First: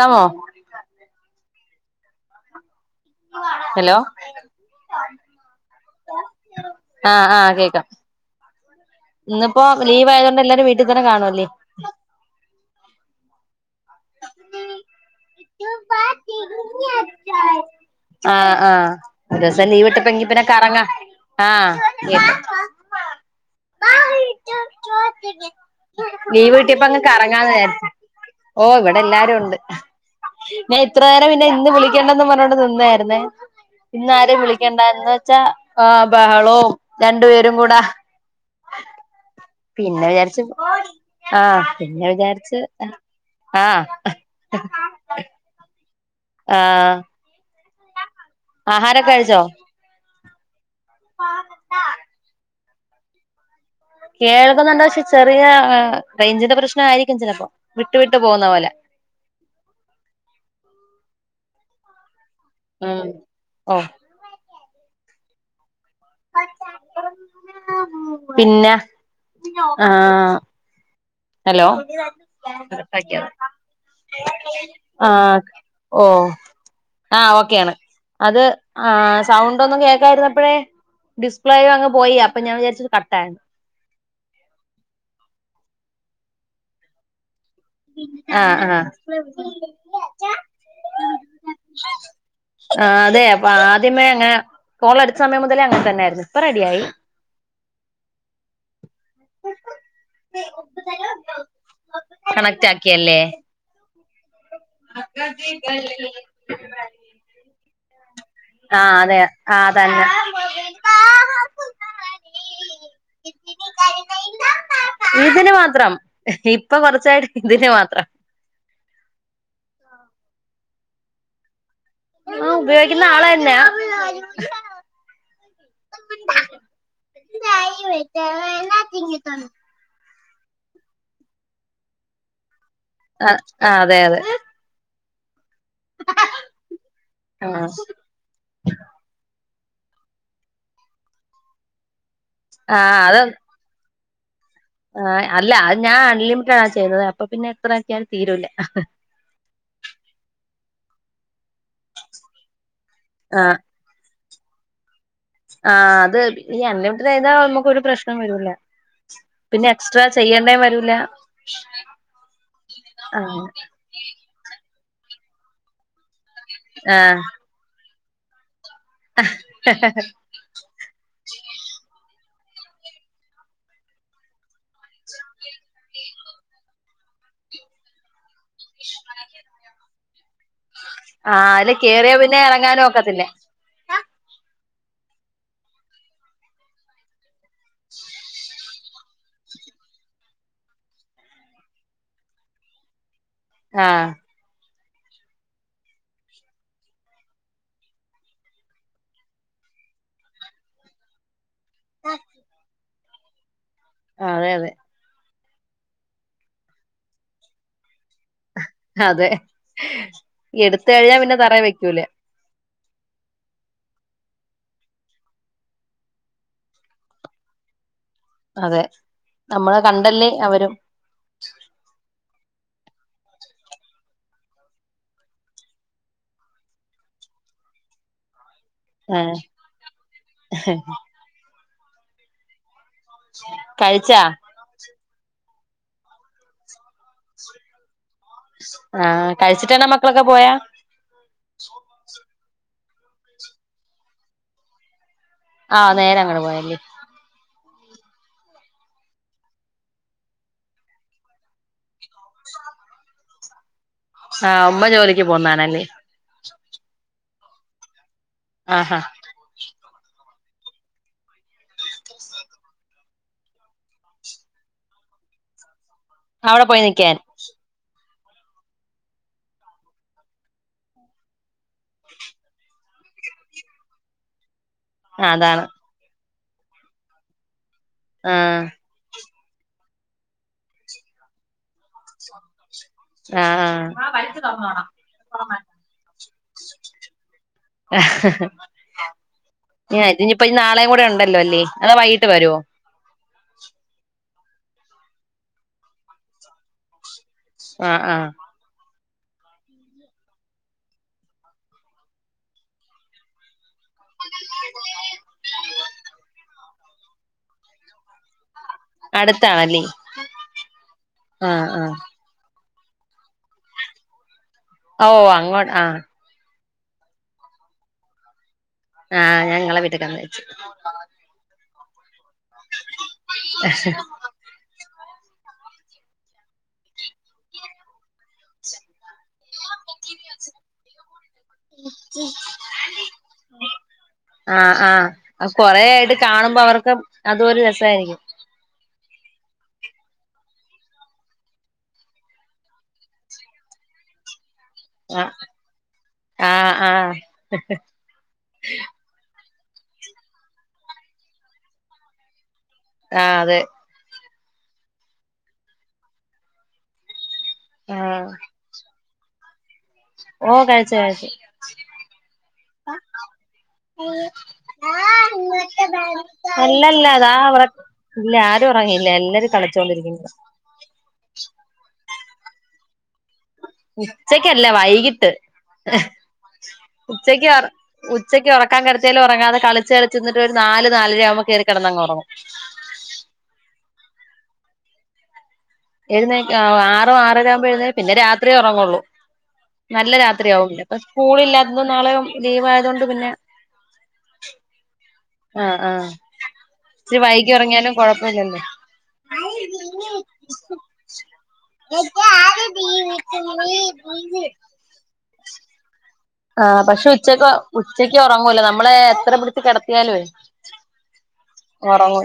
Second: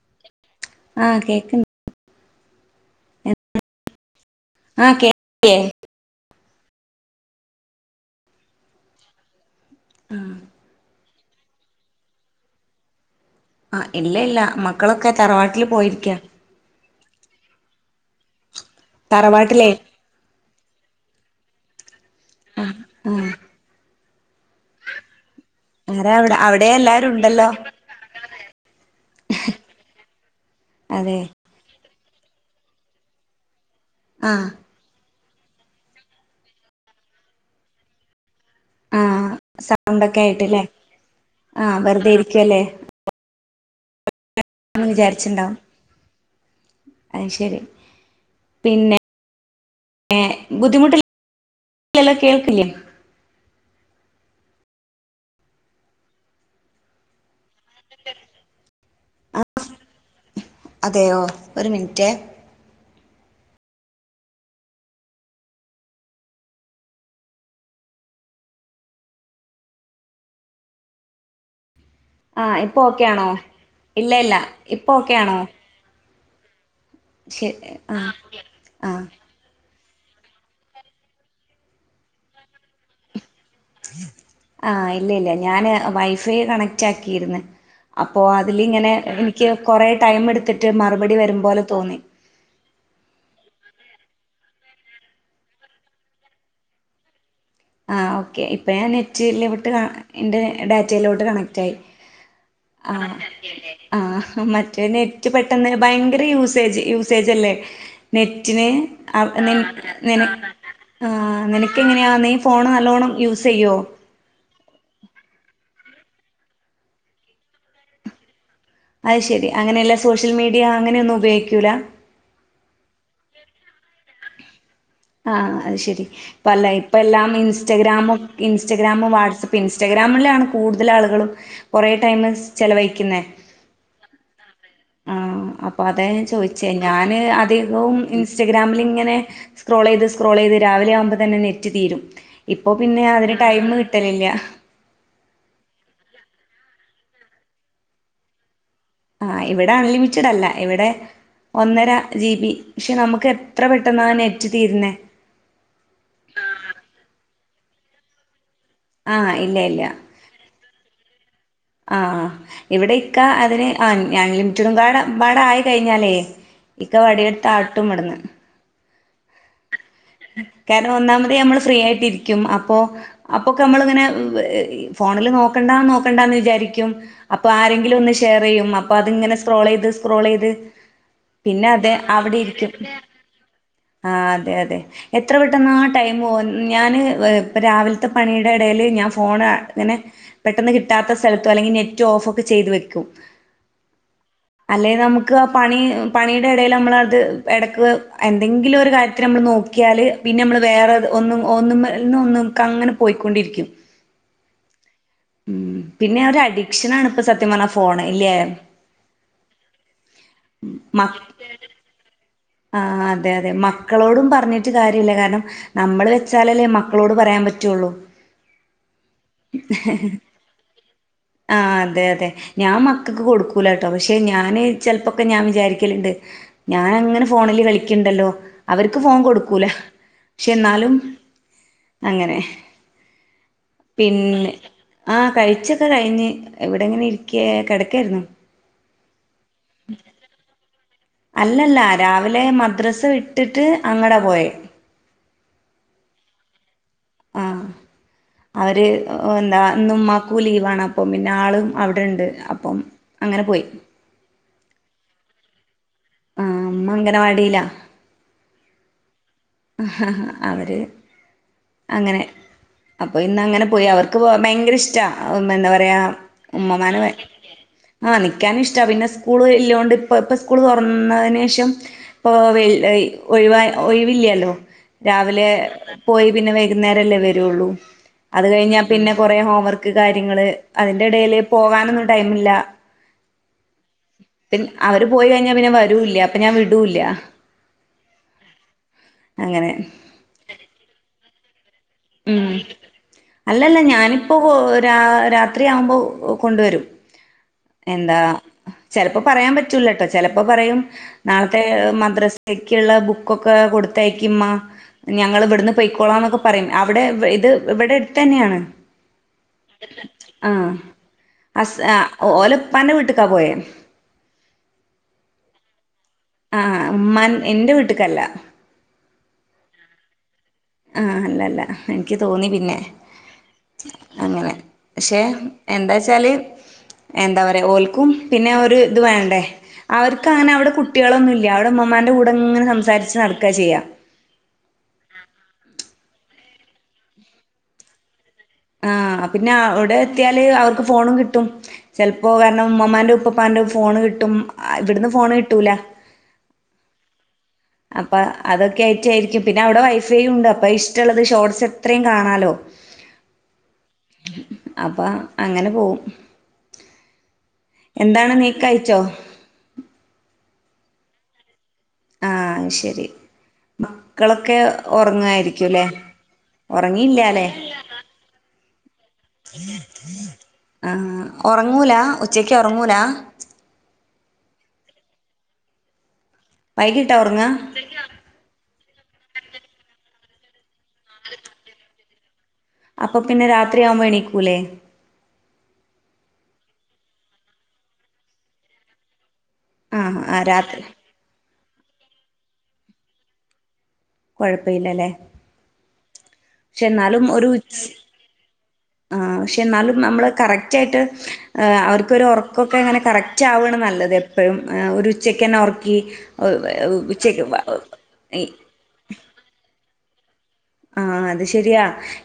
ക്കാമോ ആഹഹ് കേക് ഹലോ ആഹ് കെ [unintelligible] ആഹ് ആഹ് കേക്കാം ഇന്നിപ്പോ ലീവ് ആയതുകൊണ്ട് എല്ലാരും വീട്ടിൽ തന്നെ കാണുവല്ലേ ആഹ് ഇല്ല ഇല്ല മക്കളൊക്കെ തറവാട്ടിൽ പോയിരിക്കാ ആഹഹ് ആഹ് ഒരോസം തറവാട്ടിലേ ലീവ് കിട്ടിയപ്പം ഇഞ് പിന്നെ കറങ്ങ ആഹ് ആഹ് ആരാ [unintelligible] അവിടെ ലീവ് അവിടെ കിട്ടിയപ്പോ അന്ന് എല്ലാരും ഉണ്ടല്ലോ കറങ്ങാന്ന് വിചാരിച്ചു ഓഹ് ഇവിടെ എല്ലാരും ഉണ്ട് ഞാൻ അതെ ഇത്രേരം പിന്നെ ഇന്ന് വിളിക്കണ്ടന്ന് പറഞ്ഞോണ്ട് നിന്നായിരുന്നേ ഇന്നരെയും ആഹ് വിളിക്കേണ്ടാ ന്ന് റ്റ ആഹ് ബഹളവും രണ്ടു പേരും കൂടെ ആഹ് പിന്നെ സൗണ്ടൊക്കെ വിചാരിച്ച് ആയിട്ട്ല്ലേ ആഹ് പിന്നെ വെറുതെ വിചാരിച്ച് ഇരിക്കുവല്ലേ ആഹ് ഒന്ന് വിചാരിച്ചിണ്ടാവും ആഹ് അഹ് ശരി ആഹാരം ഒക്കെ കഴിച്ചോ ഏഹ് ബുദ്ധിമുട്ടില്ലല്ലോ കേൾക്കില്ല കേൾക്കുന്നുണ്ട പക്ഷെ ചെറിയ റേഞ്ചിന്റെ പ്രശ്ന ആയിരിക്കും ചിലപ്പോ വിട്ടു വിട്ട് പോകുന്ന പോലെ ആഹ് അതെയോ ഒരു മിൻറ്റേ ഉം ഓഹ് പിന്നെ ആഹ് ഹലോ ആഹ് ഇപ്പൊ ഓക്കെ കട്ടാക്കിയോ ആണോ ഇല്ല ഇല്ല ഇപ്പൊ ഓക്കെ ആണോ ആഹ് ഓഹ് ആഹ് ശരി ഓക്കെയാണ് ആഹ് അത് ആഹ് സ് സൗണ്ട് ഒന്നും കേൾക്കായിരുന്നപ്പോഴേ ഡിസ്പ്ലേ അങ്ങ് പോയി അപ്പ ഞാൻ വിജാരിച്ച് ത് കട്ടായി ആഹ് ഇല്ല ഇല്ല ഞാന് വൈഫൈ കണക്റ്റ് ആക്കിയിരിന്ന് അപ്പോ ആഹ് ആഹ് അതിലിങ്ങനെ എനിക്ക് കൊറെ ടൈം എടുത്തിട്ട് മറുപടി വരും പോലെ തോന്നി ആതെ അപ്പൊ ആദ്യമേ അങ്ങനെ ഫോള എടുത്ത സമയം മുതലേ അങ്ങനെ തന്നൊയിരുന്നു ഇപ്പൊ റെഡിയായി ആഹ് ഓക്കെ ഇപ്പം ഞാൻ നെറ്റ് ലിവിട്ട് കാ ഇന്റെ ഡാറ്റയിലോട്ട് കണക്റ്റ് ആയി കണക്റ്റ് ആഹ് ആക്കിയല്ലേ ആഹ് മറ്റേ നെറ്റ് പെട്ടെന്ന് ഭയങ്കര യൂസേജ് യൂസേജ് അല്ലേ. നെറ്റിന് ആഹ് അതെ ആ നിന ആഹ് തന്നെ നിന ആഹ് നിനക്കെങ്ങനെയാ നീ ഫോൺ നല്ലോണം യൂസയ്യോ? ഇതിന് മാത്രം ഇപ്പൊ കൊർച്ചായിട്ട് ഇതിന് മാത്രം. അയ് ശരി അങ്ങനെയല്ല സോഷ്യൽ മീഡിയ അങ്ങനെയൊന്നും ഉപയോഗിക്ക്യൂ ലാ? ആഹ് ഉപയോഗിക്കുന്ന ആളെന്നെ. ആഹ് അത് ശരി ഇപ്പ അല്ല ഇപ്പ എല്ലാം ഇൻസ്റ്റഗ്രാമും ഇൻസ്റ്റഗ്രാമും വാട്സ്ആപ്പ് ഇൻസ് ഇൻസ്റ്റഗ്രാമിലാണ് കൂടുതൽ ആളുകളും കുറേ ടൈമ് ചെലവഴി ആഹ് അതെ അതെ. ആഹ അപ്പൊ അത ചോയിച്ചേ ഞാന് ആ അധികവും ഇൻസ് ഇൻസ്റ്റഗ്രാമില്ങ്ങനെ സ്ക്രോൾ ചെയ്ത് സ്ക്രോൾ ചെയ്ത് രാവില ആവുമ്പോ തന്നെ നെറ്റ് തീരും. ഇപ്പൊ ആ പിന്നെ അതിന് ടൈം കിട്ടലില്ല. ആഹ അല്ല അത് ഞാൻ അൺലിമിറ്റഡ ആ ചെയ്തത് അപ്പൊ പിന്നെ എത്രാക്കിയാലും തീരൂല. ആഹ ഇവിടെ അൺലിമിറ്റഡ് അല്ല ഇവിടെ ഒന്നര ജി ബി പക്ഷെ നമക്ക് എത്ര പെ ട്ടെന്നാ നെറ്റ് തീര് നെ. ആഹ് അത് ഈ അൺലിമിറ്റഡ് ആയാ നമുക്കൊരു പ്രശ്നം വരൂല ആഹ് ഇല്ല പിന്നെ എക്സ്ട്രാ. ചെയ്യണ്ടേ വരൂല. ആഹ ഇവ്ടെ ഇക്കാ അങ്ങനെ അതിന് ആഹ അൺലിമിറ്റടും മ്പാട ആയി കഴിഞ്ഞാലേ. ഇക്ക ആ വടിയെട്ത്ത് ആട്ടും ബട്ന്ന്. ഹഹഹ കാരണം ഒന്നാമത് നമ്മൾ ഫ്രീ ആയിട്ടിരിക്കും അപ്പൊ. അപ്പൊക്കെ നമ്മളിങ്ങനെ ഫോണില് നോക്കണ്ടാ നോക്കണ്ടാന്ന് വിചാരിക്ക്യും. അപ്പൊ ആരെങ്കിലും ഒന്ന് ഷെയർ ചെയ്യും അപ്പൊ അത്ങ്ങനെ സ്ക്രോളെ യ്ത് സ്ക്രോളെയ്ത്. ആ പിന്നെ അതില് അതെ കേറിയാ പിന്നെ അവ്ടെ ഇരിക്ക്യും എറങ്ങാനും ഒക്കത്തില്ല ആഹ് അതെ അതെ. എത്ര പെട്ടെന്നാ ടൈമ് പോവാ ഞാന് ഇപ്പ രാവിൽത്തെ പണിടെ എടേല് ഞാൻ ഫോണ് ങ്ങനെ. പെട്ടെന്ന് കിട്ടാത്ത സ്ഥലത്തോ അല്ലെങ്കിൽ നെറ്റ് ഓഫ് ഒക്കെ ചെയ്ത് വെക്കും. ആഹ്. അല്ലെ നമുക്ക് ആ പണി പണിടെ എടേല് നമ്മളത് എടക്ക് എന്തെങ്കിലും ഒരു കാര്യത്തിന് നമ്മള് നോക് ക്കിയാല് പിന്നെ അമ്മള് വേറെ ഒന്നും ഒന്നുമ്മന്നൊ ന്ന് ക്കങ്ങനെ പോയിക്കൊണ്ടിര് ക്കും. അതെ അതെ. ഉം പിന്നെ ഒരഡിക്ഷനാണ് ഇപ്പ സത്യം പറഞ്ഞാല് ഫോണ് ഇല്ല്യേ? അതെ എടുത്ത് കഴിഞ്ഞാ പിന്നെ തറേ വെക്കൂല. ആഹ അതെ അതെ മക്കളോടും പറഞ്ഞിട്ട് കാര്യല്ല കാരണം. നമ്മള് വെച്ചാലല്ലേ മക്കളോട് പറയാൻ പറ്റുള്ളൂ. അതെ നമ്മളെ കണ്ടല്ലേ അവരും. ആഹ അതെ അതെ. ഞാൻ മക്കക്ക് കൊടുക്കൂല ട്ടോ പക്ഷെ ഞാന് ചെൽപ്പൊക്കെ ഞാൻ വിചാരിക്കല്ണ്ട്. ഞാൻ അങ്ങനെ ഫോണില് കളിക്ക്ണ്ടല്ലോ. അവർക്ക് ഫോൺ ആ കൊട്ക്കൂല പക്ഷെ എന്നാലും അങ്ങനെ. കഴിച്ചാ പിന്നെ ആഹ് കയിച്ചൊക്കെ കഴിഞ്ഞ് ഇവ് ടെങ്ങനെ ഇര് ക്ക്യേ കെട്ക്കേ ര്ന്നു. ആഹ് കഴിച്ചിട്ടാണോ മക്കളൊക്കെ പോയാ? അല്ലല്ല രാവിലെ മദ്രസ് വിട്ടിട്ട് അങ്ങടെ പോയി. ആഹ് നേരെ അങ്ങട് പോയല്ലേ? ആഹ് [unintelligible] അവര് എന്താ ന്നുമ്മാക്കൂ ലീവാണ് അപ്പം പിന്നെ ആളും അവിടെണ്ട് അപ്പം. അങ്ങനെ പോയി. ആഹ് ഉമ്മ ജോലിക്ക് പോവുന്നാണല്ലേ? ആഹ് മ്മ അങ്കനവാടീലാ. ആഹാ അവര് അങ്ങനെ അപ്പൊ ഇന്ന് അങ്ങനെ പോയി അവർക്ക് പോകാൻ ഭയങ്കര ഇഷ്ട എന്താ പറയാ അവിടെ പോയി ഉമ്മമാന നിക്കാൻ ആഹ നിക്കാൻ ഇഷ്ടാ പിന്നെ സ്കൂള് ഇല്ലോണ്ട് ഇപ്പ ഇപ്പ സ്കൂള് തുറന്നതിന് ശേഷം ഇപ്പോ ഒഴി ഒഴിവില്ലല്ലോ രാവിലെ അതാണ് പോയി പിന്നെ വൈകുന്നേരല്ലേ വരുള്ളൂ അത് ആഹ് കയിഞ്ഞ. പിന്നെ കുറ ഹോംവർക്ക് കാര്യങ്ങള് അതിന്റെടയിൽ പോകാൻ ന്നും ടൈമില്ല ആഹ് പി അവര് പോയി കഴിഞ്ഞാ പിന്നെ വരൂല്ല അപ്പൊ ഞാൻ വിടൂല്ല ആഹാാാ അങ്ങനെ ഞാ ഇതിനിപ്പ ഇ നാളെയും കൂടെ ഉണ്ടല്ലോ അല്ലേ അതോ വൈകിട്ട് ഉം വരുവോ അല്ലല്ല ഞാനിപ്പോ രാ രാത്രിയാവുമ്പോ കൊണ്ടുവരും ആഹ് എന്താ ആഹ് ചെലപ്പോ പറയാൻ പറ്റൂലട്ടോ ചെലപ്പോ പറയും. നാളത്തെ മദ്രസക്ക്ള്ള ബുക്കൊക്കെ കൊടുത്തയക്കി മ്മാ ഞങ്ങള് ഇവട്ന്ന് പൊയ്ക്കോളാം ന്നൊക്കെ പറിം. അവടെ ഇത് ഇവടെ എട്ത്തന്നേണ്. അടുത്താണല്ലേ ആഹ് ആഹ് അസ് ആഹ് ഓലപ്പാന്റ വീട്ട്ക്കാ പോയെ ഓ അങ്ങോട്ട് ആഹ് അഹ് ആഹ് ഉമ്മൻ ഇന്റെ വീട്ട്ക്കല്ല. ആഹ് ഞ വീട്ട്ക്കന്നാര്ച്ചു. ആഹ് അല്ലല്ല എൻക്ക് തോന്നി പിന്നെ അങ്ങനെ ശേ എന്താച്ചാല് എന്താ പറിയാ ഓൽക്കും പിന്നെ ഒരു ഇത് വേ അവർക്ക് അങ്ങനെ അവടെ കുട്ട്യാളൊന്നും ഇല്ല. അവ്ടെ ഇമ്മമ്മാന്റെ കൂടെങ്ങനെ സംസാരിച്ച് നടക്കാ ചെയ്യാ ആഹ് ആഹ് കൊറെ ആയിട്ട് കാണുമ്പോ അവർക്ക് അതൊരു രസായിരിക്കും. ആഹ് പിന്നെ അവിടെ എത്തിയാല് അവർക്ക് ഫോണും കിട്ടും. ചെൽപ്പോ കാരണം ഉമ്മമ്മാന്റെ ഉപ്പപ്പാന്റെ ഫോണ് കിട്ടും. ഇവ്ടുന്ന് ആഹ് ഫോണ് കിട്ടൂല. ആഹ് ആഹ് അപ്പൊ അതൊക്കെ ആയിട്ടായ്രിക്കും. പിന്നെ അവിടെ വൈഫൈ ഉണ്ട് അപ്പൊ ഇഷ്ടള്ളത് ഷോർട്സ് എത്രയും കാണാലോ. ആഹ് അതെ. അപ്പൊ അങ്ങനെ പോവും ആഹ് എന്താണ് നീ കയിച്ചോ? ഓ കഴിച്ച് കഴിച്ച് ആഹ് ശരി. മക്കളൊക്കെ ഒറങ്ങായിരിക്കുല്ലേ. ഒറങ്ങിയില്ലാല്ലേ ഇല്ലാ. ആരും ഒറങ്ങിയില്ല എല്ലാരും കളിച്ചോണ്ടിരിക്കുന്നു ആഹ് ഒറങ്ങൂല ഉച്ചക്ക് ഒറങ്ങൂല ഉച്ചക്കല്ല വൈകിട്ട് വൈകിട്ടാ ഉച്ചക്ക് ഉറങ്ങാ ഉച്ചക്ക് ഒറക്കാൻ കെടത്തിയാലും ഒറങ്ങാതെ കളിച്ചു കളിച്ച് നിന്നിട്ടു ഒരു നാല് നാലര ആവ്മ്പോ കേറി കടന്ന് അങ്ങറൊങ്ങും. അപ്പൊ പിന്നെ രാത്രിയാവുമ്പോ എണീക്കൂല്ലേ? എഴുന്നേ ആറോ ആറര ആവുമ്പോ എഴുന്നേ പിന്നെ രാത്രി ഒറങ്ങുള്ളൂ. നല്ല ആഹ് ആഹ് രാത്രിയാവും. രാത്രി അപ്പൊ സ്കൂളില്ലാത്തതും നാളെയും ലീവ് ആയതോണ്ട് പിന്നെ കൊഴപ്പില്ലലേ ആഹ് ആഹ് ഇച്ചിരി വൈകി ഒറങ്ങിയാലും കൊഴപ്പല്ലല്ലേ ആഹ് പക്ഷെ എന്നാലും നമ്മള് കറക്റ്റ് ആയിട്ട് അവർക്കൊരു ഒറക്കൊക്കെ അങ്ങനെ കറക് റ്റാവ്ണ് നല്ലത് എപ്പഴും ഒരു ഉച്ചക്കെന്നെ ഒർക്കി ആ പക്ഷേ ഉച്ചക്ക് ഉച്ചക്ക് ഒറങ്ങൂല നമ്മള് എത്ര പിടിച്ചു കെടത്തിയാല്ലോ ആഹ് അത് ശരിയാ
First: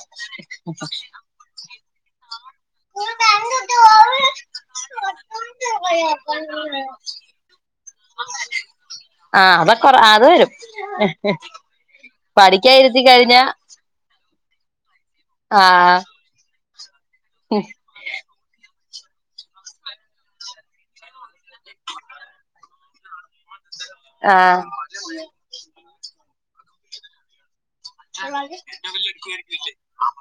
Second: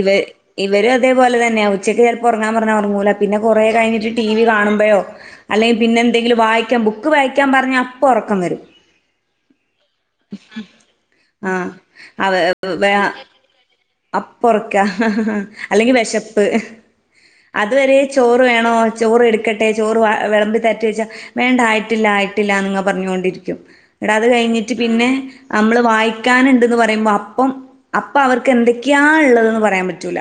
ഇവ ഇവരു അതേപോലെ തന്ന്യാ ഉച്ചക്ക് ചെൽപ്പോ ഒർങ്ങാൻ പറഞ്ഞ ഒർങ്ങൂല പിന്നെ കൊറേ കഴിഞ്ഞിട്ട് ടി വി കാണുമ്പഴോ അല്ലെങ്കി പിന്നെ എന്തെങ്കിലും വായിക്കാൻ ബുക്ക് വായിക്ക ക്കാൻ പറഞ്ഞ അപ്പൊ ഒർക്കം വരും. ആഹ് അതൊക്കൊറ അത് വരും. ആ പഠിക്കാ ഇരുത്തി കഴിഞ്ഞാ അപ്പൊർക്കാ അല്ലെങ്കി ആഹ് വെശപ്പ് അതുവരെ ചോറ് വേണോ? ചോറ് എടുക്കട്ടെ? ചോറ് വെളമ്പി തരട്ടോയ്ച്ച വേണ്ട ആയിട്ടില്ല ആയിട്ടില്ലാ ങ്ങ പർ ഞ്ഞോണ്ടിരിക്കും. ഇങ്ങട് അത് കഴിഞ്ഞ്‌ ആഹ് നമ്മള് വായിക്കാന്ണ്ട്ന്ന് പറയുമ്പോ അപ്പം അപ്പ അവർക്ക് എന്തൊക്കെയാ ഇള്ളതെന്ന് പറയാൻ പറ്റൂല.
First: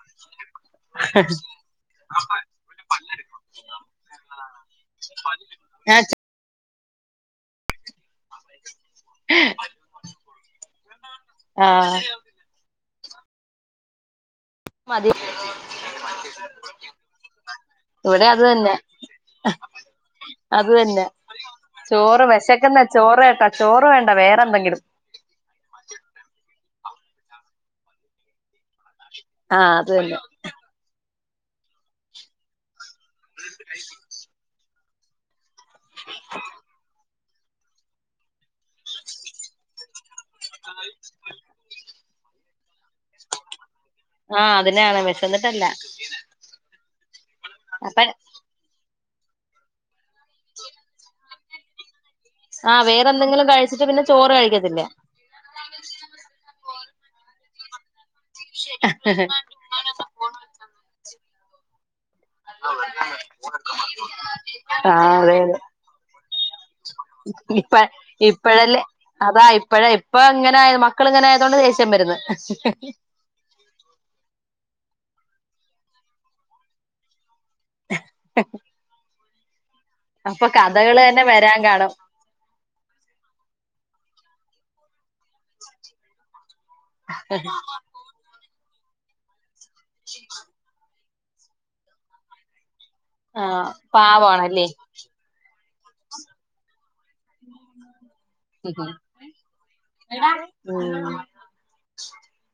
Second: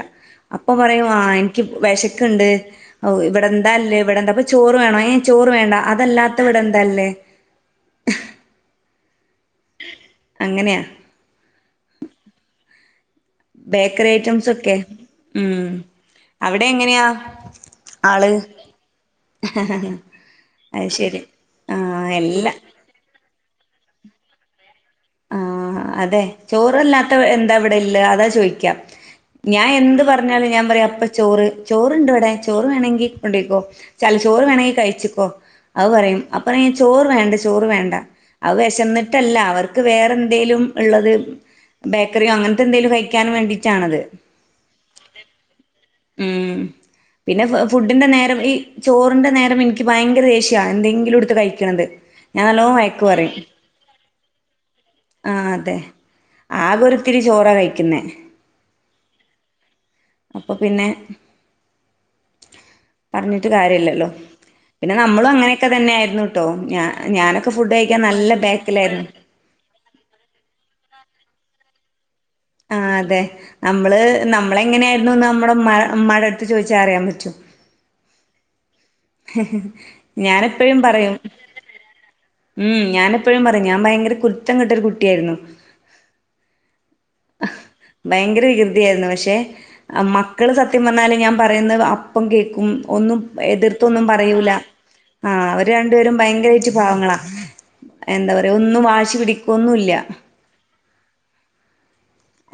അപ്പൊ പറയും ആ ഇൻക്ക് വെശക്ക്ണ്ട് ഇവിടെന്താല്ലേ ഇവിടെന്താപ്പ ചോറ് വേണോ ഏ ചോറ് വേണ്ട അതല്ലാത്ത ഇവിടെ എന്താല്ല അങ്ങനെയാ ആഹ്. ബേക്കറി ഐറ്റംസൊക്കെ മതി ഉം അവിടെ എങ്ങനെയാ? ഇവിടെ ആള് അത് തന്നെ അത് തന്നെ ആഹ് ചോറ് എല്ലാ വെശക്ക്ന്ന ചോറേണ്ട ചോറ് വേണ്ട വേറെ എന്തെങ്കിലും. ആഹ അതെ ചോറല്ലാത്ത എന്താ ഇവിടെള്ളെ അതാ ചോയ്ക്ക. ഞാൻ ആഹ് അത് എന്ത് തന്നെ പർഞ്ഞാലും ഞാൻ പറയാ അപ്പ ചോറ് ചോറ്‌ണ്ടിവ്ടെ ചോറ് വേണമെങ്കി കൊണ്ടോയ്ക്കോ ചല്ല ചോറ് വേണെങ്കി കയ്ച്ച്ക്കോ അത് പറയും അപ്പറിം ചോറ് വേണ്ട ചോറ് വേണ്ട അത് വെശന്നിട്ടല്ല അവർക്ക് വേറെ എന്തേലും ഇള്ളത് ബേക്കറ്യോ അങ്ങൻത്തെ എന്തെലും കഴിക്കാൻ വേണ്ടിട്ടാണത്. ആഹ് അതിനാണ് വിശന്നിട്ടല്ല ഉം പിന്നെ ഫ അപ്പ ഫുഡിന്റെ നേരം ഈ ചോറിന്റെ നേരം എനിക്ക് ഭയങ്കര ദേഷ്യാ എന്തെങ്കിലുംട്ത്ത് കഴിക്ക്ണത്. ഞാൻ നല്ലോം വഴക്ക് പറയും. ച്ച്ട്ട് പിന്നെ ചോറ് കഴിക്കത്തില്ലേ? ആ അതെ ആകെ ഒരുത്തിരി ചോറ കഴിക്ക്ന്നേ. ഹ് ഹ് ഹ്. അപ്പൊ പിന്നെ പർഞ്ഞിട്ട് കാര്യല്ലല്ലോ. പിന്നെ ആഹ് നമ്മളും അതെ അതെ അങ്ങനെയൊക്കെ തന്നെ ആയിരുന്നുട്ടോ ഞാ ഞാനൊക്കെ ഇപ്പ ഫുഡ് കഴിക്കാൻ നല്ല ഇപ്പഴല്ലേ ബേക്കിലായിരുന്നു. അതാ ഇപ്പഴെ ഇപ്പ ഇങ്ങനെയ മക്കള് ഇങ്ങനെ ആയതോണ്ട് ദേഷ്യം വര്ന്ന്. ആ അതെ അമ്മള് നമ്മളെ ങ്ങനെയായിരുന്നുന്ന് അമ്മടെ മ്മ മ്മാറ്റട്ത്ത് ചോയ്ച്ചാ അറിയാൻ പറ്റും. [inaudible] അപ്പൊ ഞാനെപ്പഴും കഥകള് പറയും. തന്നെ വരാൻ കാണും ഉം ഞാനെപ്പഴും പറയും ഞാൻ ഭയങ്കര കുരുത്തം കെട്ടൊരു കുട്ട്യായിരുന്നു. [inaudible] ഭയങ്കര വികൃതിയായിരുന്നു പക്ഷേ മക്കള് സത്യം പർഞ്ഞാൽ ഞാൻ പറയുന്നത് അപ്പം കേക്കും. ഒന്നും ആഹ് എതിർത്തൊന്നും പറയൂല. പാവാണല്ലേ ആ അവര് രണ്ടു പേരും ഭയങ്കരായിട്ട് പാവങ്ങളാ. എന്താ പറയാ ഒന്നും വാശി പിടിക്കൊന്നുല്ല്യ. ഉം.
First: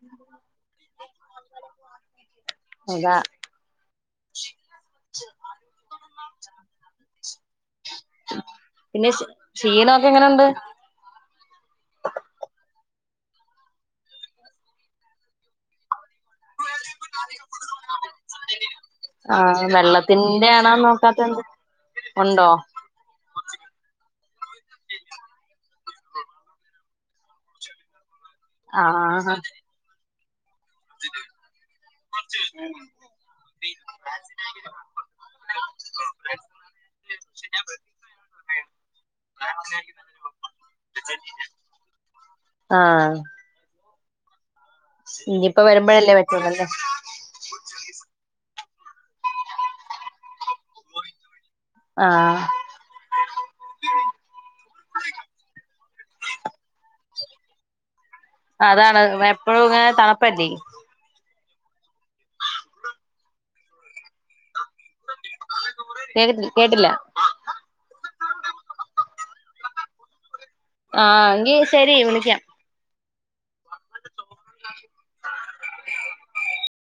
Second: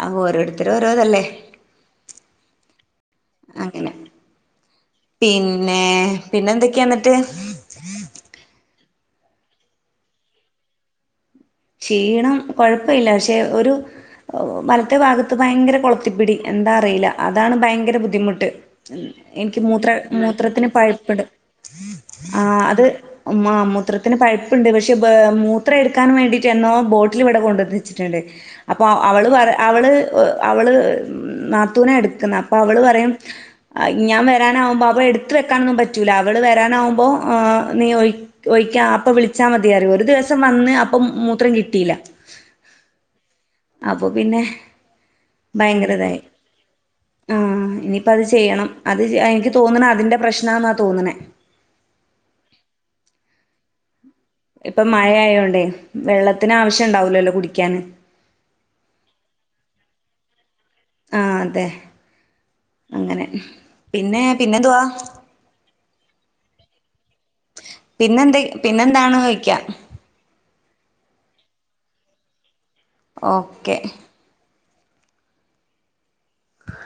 ആ ഓരോര്ത്തര് ഓരോതല്ലേ? അതാ അങ്ങനെ പിന്നെ പിന്നെ എന്തൊക്ക്യ എന്ന്ട്ട്? പിന്നെ ക്ഷീ ക്ഷീണൊക്കെ എങ്ങനുണ്ട്? ക്ഷീണം കൊഴപ്പല്ല പക്ഷെ ഒരു വൽത്തെ ഭാഗത്ത് ഭയങ്കര കൊൾത്തിപ്പിടി. എന്താ അറീല അതാണ് ഭയങ്കര ബുദ്ധിമുട്ട് എനിക്ക് ആഹ് മൂത്ര വെള്ളത്തിന്റെ മൂത്രത്തിന് ആണോ നോക്കാത്ത പഴ്പ്പെട് എന്ത് ഉണ്ടോ ആഹ് അത് മ മൂത്രത്തിന് പഴ്പ്പ്ണ്ട് പക്ഷെ ബെ മൂത്രം എട്ക്കാൻ വേണ്ടി എന്നോ ബോട്ടില് ഇവ്ടെ കൊണ്ട്‌ ന്നെച്ചിട്ണ്ട് അപ്പോ അവള് ആഹ് അവള് അവള് നാത്തൂന എട്ക്ക്ന്നെ അപ്പൊ അവള് പറയും ഞാൻ വരാനാവുമ്പോ അവ എട്ത്ത് വെക്കാനൊന്നും പറ്റ റ്റൂല അവള് വരാനാവുമ്പോ നീ ഒഴി ഒഴിക്ക അപ്പൊ വിളിച്ചാ മതിയെന്ന്‌ ഒരു ദിവസം വന്ന് പ്പം മൂത്രം കിട്ടീല്ല ആഹ് അപ്പൊ പിന്നെ ഇനിയിപ്പ വരുമ്പോഴല്ലേ പറ്റൊല്ലല്ലേ? ഉം ഇനിയിപ്പ അത് ചെയ്യണം അത് എനിക്ക് തോന്ന്ണ അതിന്റെ പ്രശ്നാന്നാ തോന്ന്ണേ. ആഹ്. ഇപ്പൊ മയയോണ്ടേ വെള്ളത്തിന് ആവശ്യ ണ്ടാവൂലല്ലോ കുടിക്കാന്. അതാണ് എപ്പഴും ഇങ്ങനെ തണ്പ്പല്ലേ. ആഹ് അതെ അങ്ങനെ പിന്നെ പിന്നെ ന്തുവാ? കെ കേട്ടില്ല. പിന്നെന്തെ പിന്നന്താണോയ്ക്കാ. ആഹ് ങ്കി ശെരി വിളിക്കാം. ഓക്കെ. [inaudible]